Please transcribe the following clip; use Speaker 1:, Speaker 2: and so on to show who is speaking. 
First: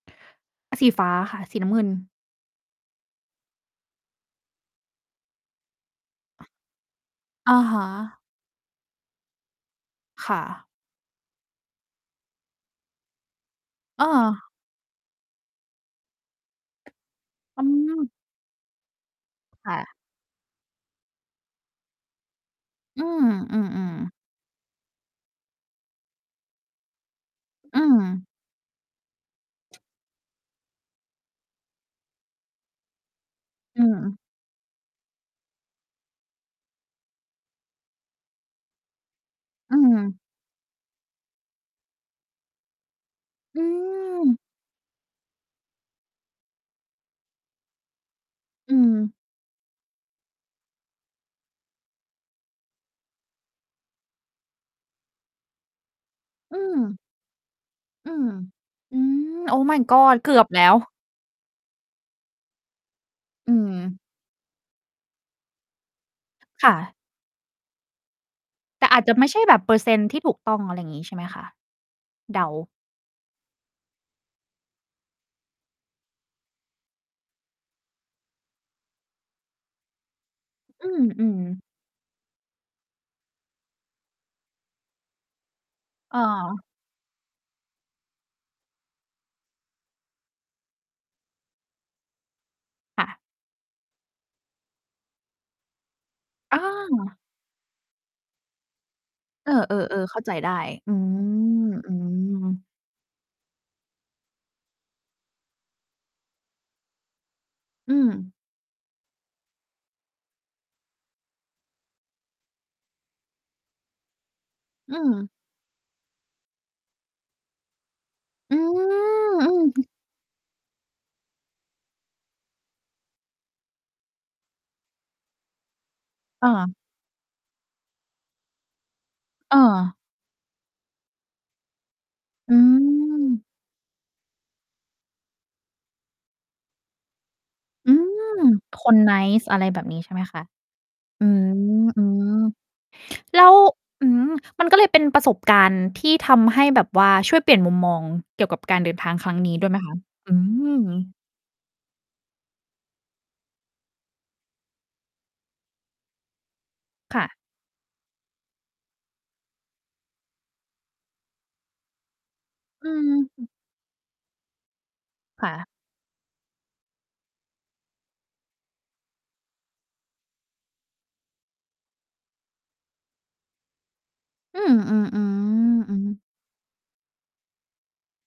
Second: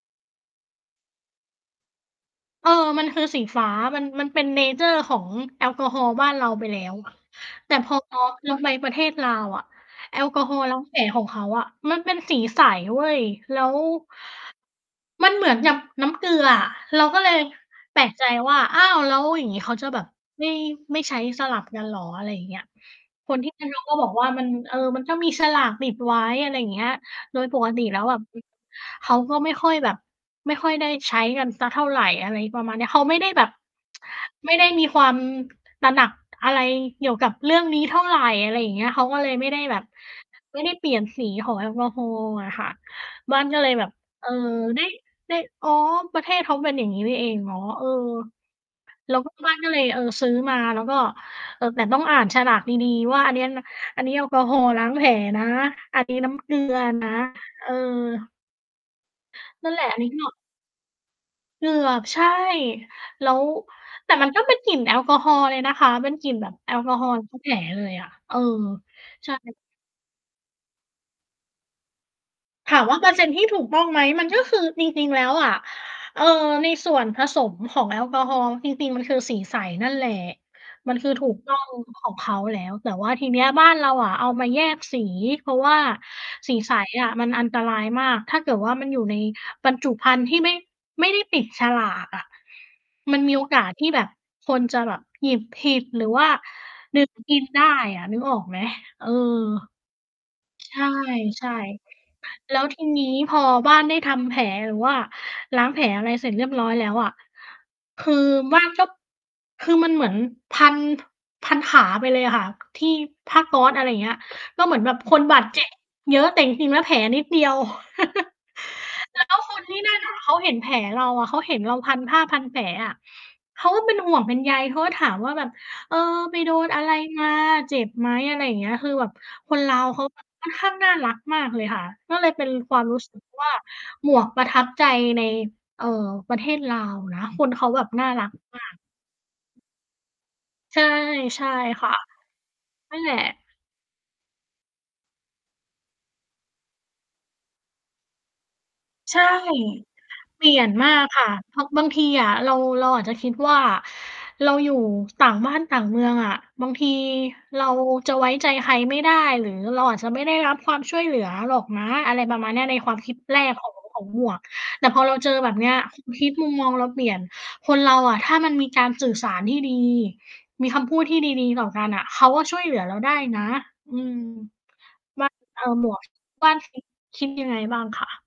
Speaker 1: สีฟ้าค่ะ สีน้ำเงิน
Speaker 2: เออ มันคือสีฟ้า มัน มันเป็น เนเชอร์ ของแอลกอฮอล์บ้านเราไปแล้ว
Speaker 1: อะ
Speaker 2: แต่
Speaker 1: ฮะ
Speaker 2: พอ พอเราไปประเทศลาวอะ แอล
Speaker 1: ค
Speaker 2: ก
Speaker 1: ่
Speaker 2: อฮอล
Speaker 1: ะ
Speaker 2: ์ล้างแผลของเขาอะมันเป็นสีใสเว้ย แล้ว
Speaker 1: อ้อ
Speaker 2: มันเหมือนกับน้ำเกลืออะ เราก็เลย
Speaker 1: อื
Speaker 2: แปล
Speaker 1: ม
Speaker 2: กใจว่า "อ้าว แล้วอย่างงี้เ
Speaker 1: ค
Speaker 2: ขา
Speaker 1: ่
Speaker 2: จะ
Speaker 1: ะ
Speaker 2: แบบไม่ ไม่ใช้สลับกันเหรอ?" อะไรอย่างเงี้ย
Speaker 1: อืม
Speaker 2: คนที่
Speaker 1: อื
Speaker 2: นู่น ก
Speaker 1: อ
Speaker 2: ็บอก
Speaker 1: ๆ
Speaker 2: ว่า "มัน เออ มันก็มีฉลากติดไว้" อะไรอย่างเงี้ย โดยปก
Speaker 1: อ
Speaker 2: ต
Speaker 1: ื
Speaker 2: ิแล้วแบบ
Speaker 1: ม
Speaker 2: อ เขาก็ไม่ค่อยแบบ ไม่ค่อยได้ใช้กันสักเท่าไร อะไรประมาณเนี้ย เขาไม่ได้แบบ
Speaker 1: อืม
Speaker 2: ไม่ได้มีความ ตระหนัก อะไรเกี่ยวกับเรื่องนี้เท่าไร อะไรอย่างเงี้ย เขาก็เลยไม่ได้
Speaker 1: อ
Speaker 2: แ
Speaker 1: ื
Speaker 2: บบ
Speaker 1: ม
Speaker 2: ไม่ได้เปลี่ยนสีของแอลกอฮอล์อะค่ะ บ้านก็
Speaker 1: อื
Speaker 2: เลยแบบ เออ
Speaker 1: ม
Speaker 2: ได้ ได้ อ๋อ ประเทศเขาเป็นอย่างงี้นี่เอง อ๋อ เออ
Speaker 1: อื
Speaker 2: แ
Speaker 1: ม
Speaker 2: ล้วก็บ้านก็เลย เออ ซื้อมา แล้วก็ เออ แต่ต้องอ่านฉลากดี ๆ ว่า อันเนี้ยนะ อันนี้แอลกอฮอล์ล้างแผลนะ อันนี้น้ำ เก
Speaker 1: อ
Speaker 2: ลื
Speaker 1: ื
Speaker 2: อ
Speaker 1: ม
Speaker 2: นะ เอ
Speaker 1: อืม
Speaker 2: อ
Speaker 1: อือ Oh
Speaker 2: นั่นแ
Speaker 1: my
Speaker 2: หละ อันนี้
Speaker 1: god
Speaker 2: ก็
Speaker 1: เกือบแล้ว
Speaker 2: เกือบ ใช่ แล้ว
Speaker 1: อืม
Speaker 2: แต่มันก็เป็นกลิ่นแอลกอฮอล์เลยนะคะ เป็นกลิ่นแบบ
Speaker 1: ค
Speaker 2: แ
Speaker 1: ่
Speaker 2: อลก
Speaker 1: ะ
Speaker 2: อฮอล์ล้างแผลเลยอะ เออ
Speaker 1: แต่อาจจะไม
Speaker 2: ใ
Speaker 1: ่
Speaker 2: ช่
Speaker 1: ใช่แบบเปอร์เซ็นต์ที่ถูกต้อง อะไรอย่างงี้ใช่ไหมคะ? เดา
Speaker 2: ถามว่าเปอร์เซ็นต์ที่ถูกต้องไหม มันก็คือ จริง ๆ แล้วอะ เอ่อ ในส่วนผสมของแอลกอฮอล์จริง ๆ มันคือสีใสนั่นแหละ
Speaker 1: อื
Speaker 2: มันคือถูก
Speaker 1: อ
Speaker 2: ต้อ
Speaker 1: ๆ
Speaker 2: ง ของเขาแล้ว แต่ว่าทีเนี้ยบ้านเราอะเอามาแยกสี เพราะว่า
Speaker 1: เ
Speaker 2: สี
Speaker 1: ออ
Speaker 2: ใสอะมันอันตรายมาก ถ้าเกิดว่ามันอยู่ในบรรจุภัณฑ์ที่ไม่ ไม่ได้ปิดฉลากอะ
Speaker 1: ค่ะ
Speaker 2: มันมีโอกาสที่แบบคนจะแบบหยิบผิด หรือว่า
Speaker 1: อ
Speaker 2: ดื่ม
Speaker 1: า
Speaker 2: กินได้อะ นึกออกไหม? เออ
Speaker 1: เออ ๆ ๆ เข้าใจได้
Speaker 2: ใ
Speaker 1: อื
Speaker 2: ช่
Speaker 1: ม อืม
Speaker 2: ๆ แล้วทีนี้พอบ้านได้ทำแผลหรือว่าล้างแผล อะไรเสร็จเรียบร้อยแล้วอะ
Speaker 1: อื
Speaker 2: คือ
Speaker 1: ม
Speaker 2: บ้าน ก็ คือมันเหมือนพัน พันขาไปเลยอะค่ะ ที่ผ้าก๊อซ อะไรเงี้ย เราเหมือนแบ
Speaker 1: อื
Speaker 2: บคน
Speaker 1: ม
Speaker 2: บาด เจ็บ เยอะ แต่จริง ๆ แล้วแผลนิดเดียว
Speaker 1: อืม
Speaker 2: แล้วก็
Speaker 1: อื
Speaker 2: คนที่
Speaker 1: ม
Speaker 2: นั่นน่ะ เขาเห็นแผลเราอะ เขาเห็นเราพันผ้าพันแผลอะ เขาก็เป็นห่วงเป็นใย เขาก็ถามว่าแบบ "เออ ไป
Speaker 1: อ
Speaker 2: โดน
Speaker 1: า
Speaker 2: อะไรมา เจ็บไหม?" อะไรอย่างเงี้ย คือแบบค
Speaker 1: เ
Speaker 2: นลาว
Speaker 1: ออ
Speaker 2: เขา แบบ ค่อนข้างน่ารักมากเลยค่ะ ก็เลยเป็น
Speaker 1: อื
Speaker 2: ความรู้สึก
Speaker 1: ม
Speaker 2: ว่า หมวกประทับใจใน เอ่อ ประเทศลาวนะ คนเขาแบบ
Speaker 1: อื
Speaker 2: น่ารัก
Speaker 1: ม
Speaker 2: ม
Speaker 1: คน
Speaker 2: า
Speaker 1: nice
Speaker 2: ก
Speaker 1: อะ
Speaker 2: ๆ
Speaker 1: ไรแบบนี้ใช่ไหมคะ?
Speaker 2: ใช่
Speaker 1: อื
Speaker 2: ใช
Speaker 1: ม
Speaker 2: ่ค่ะ
Speaker 1: อืม
Speaker 2: นั่นแหละ
Speaker 1: แล้ว อืม มันก็เลยเป็นประสบการณ์ที่ทำให้แบบว่าช่วยเปลี่ยนมุมมองเกี่ยวกับการเดินทา
Speaker 2: ใ
Speaker 1: ง
Speaker 2: ช่
Speaker 1: ครั้งนี้ด้วยไหมคะ? อื
Speaker 2: เปลี่ยนมาก
Speaker 1: ม
Speaker 2: ค่ะ เพราะบางทีอะเรา เราอาจจะคิดว่า เราอยู่ต่างบ้านต่างเมืองอะ บางที
Speaker 1: ค่ะ
Speaker 2: เราจะไว้ใจใครไม่ได้ หรือเราอาจจะไม่ได้รับความช่วยเหลือหรอกนะ อะไรประมาณเนี้ย ใน
Speaker 1: อ
Speaker 2: ค
Speaker 1: ื
Speaker 2: วามค
Speaker 1: ม
Speaker 2: ิดแร
Speaker 1: อ
Speaker 2: ก ของ ของหมวก แต่พอเราเจอ
Speaker 1: ค
Speaker 2: แบ
Speaker 1: ่
Speaker 2: บเ
Speaker 1: ะ
Speaker 2: นี้ย ความคิดมุมมองเราเปลี่ยน คนเราอะถ้ามันมีการสื่อสารที่ดี มีคำพูดที่ดี ๆ ต่อกันน่ะเขาก็ช่วยเหลือเราได้นะ อืม
Speaker 1: อืม อือ
Speaker 2: บ้าน เออ หม
Speaker 1: ๆ อื
Speaker 2: วก
Speaker 1: อ
Speaker 2: บ้าน คิด คิดยังไงบ้างคะ?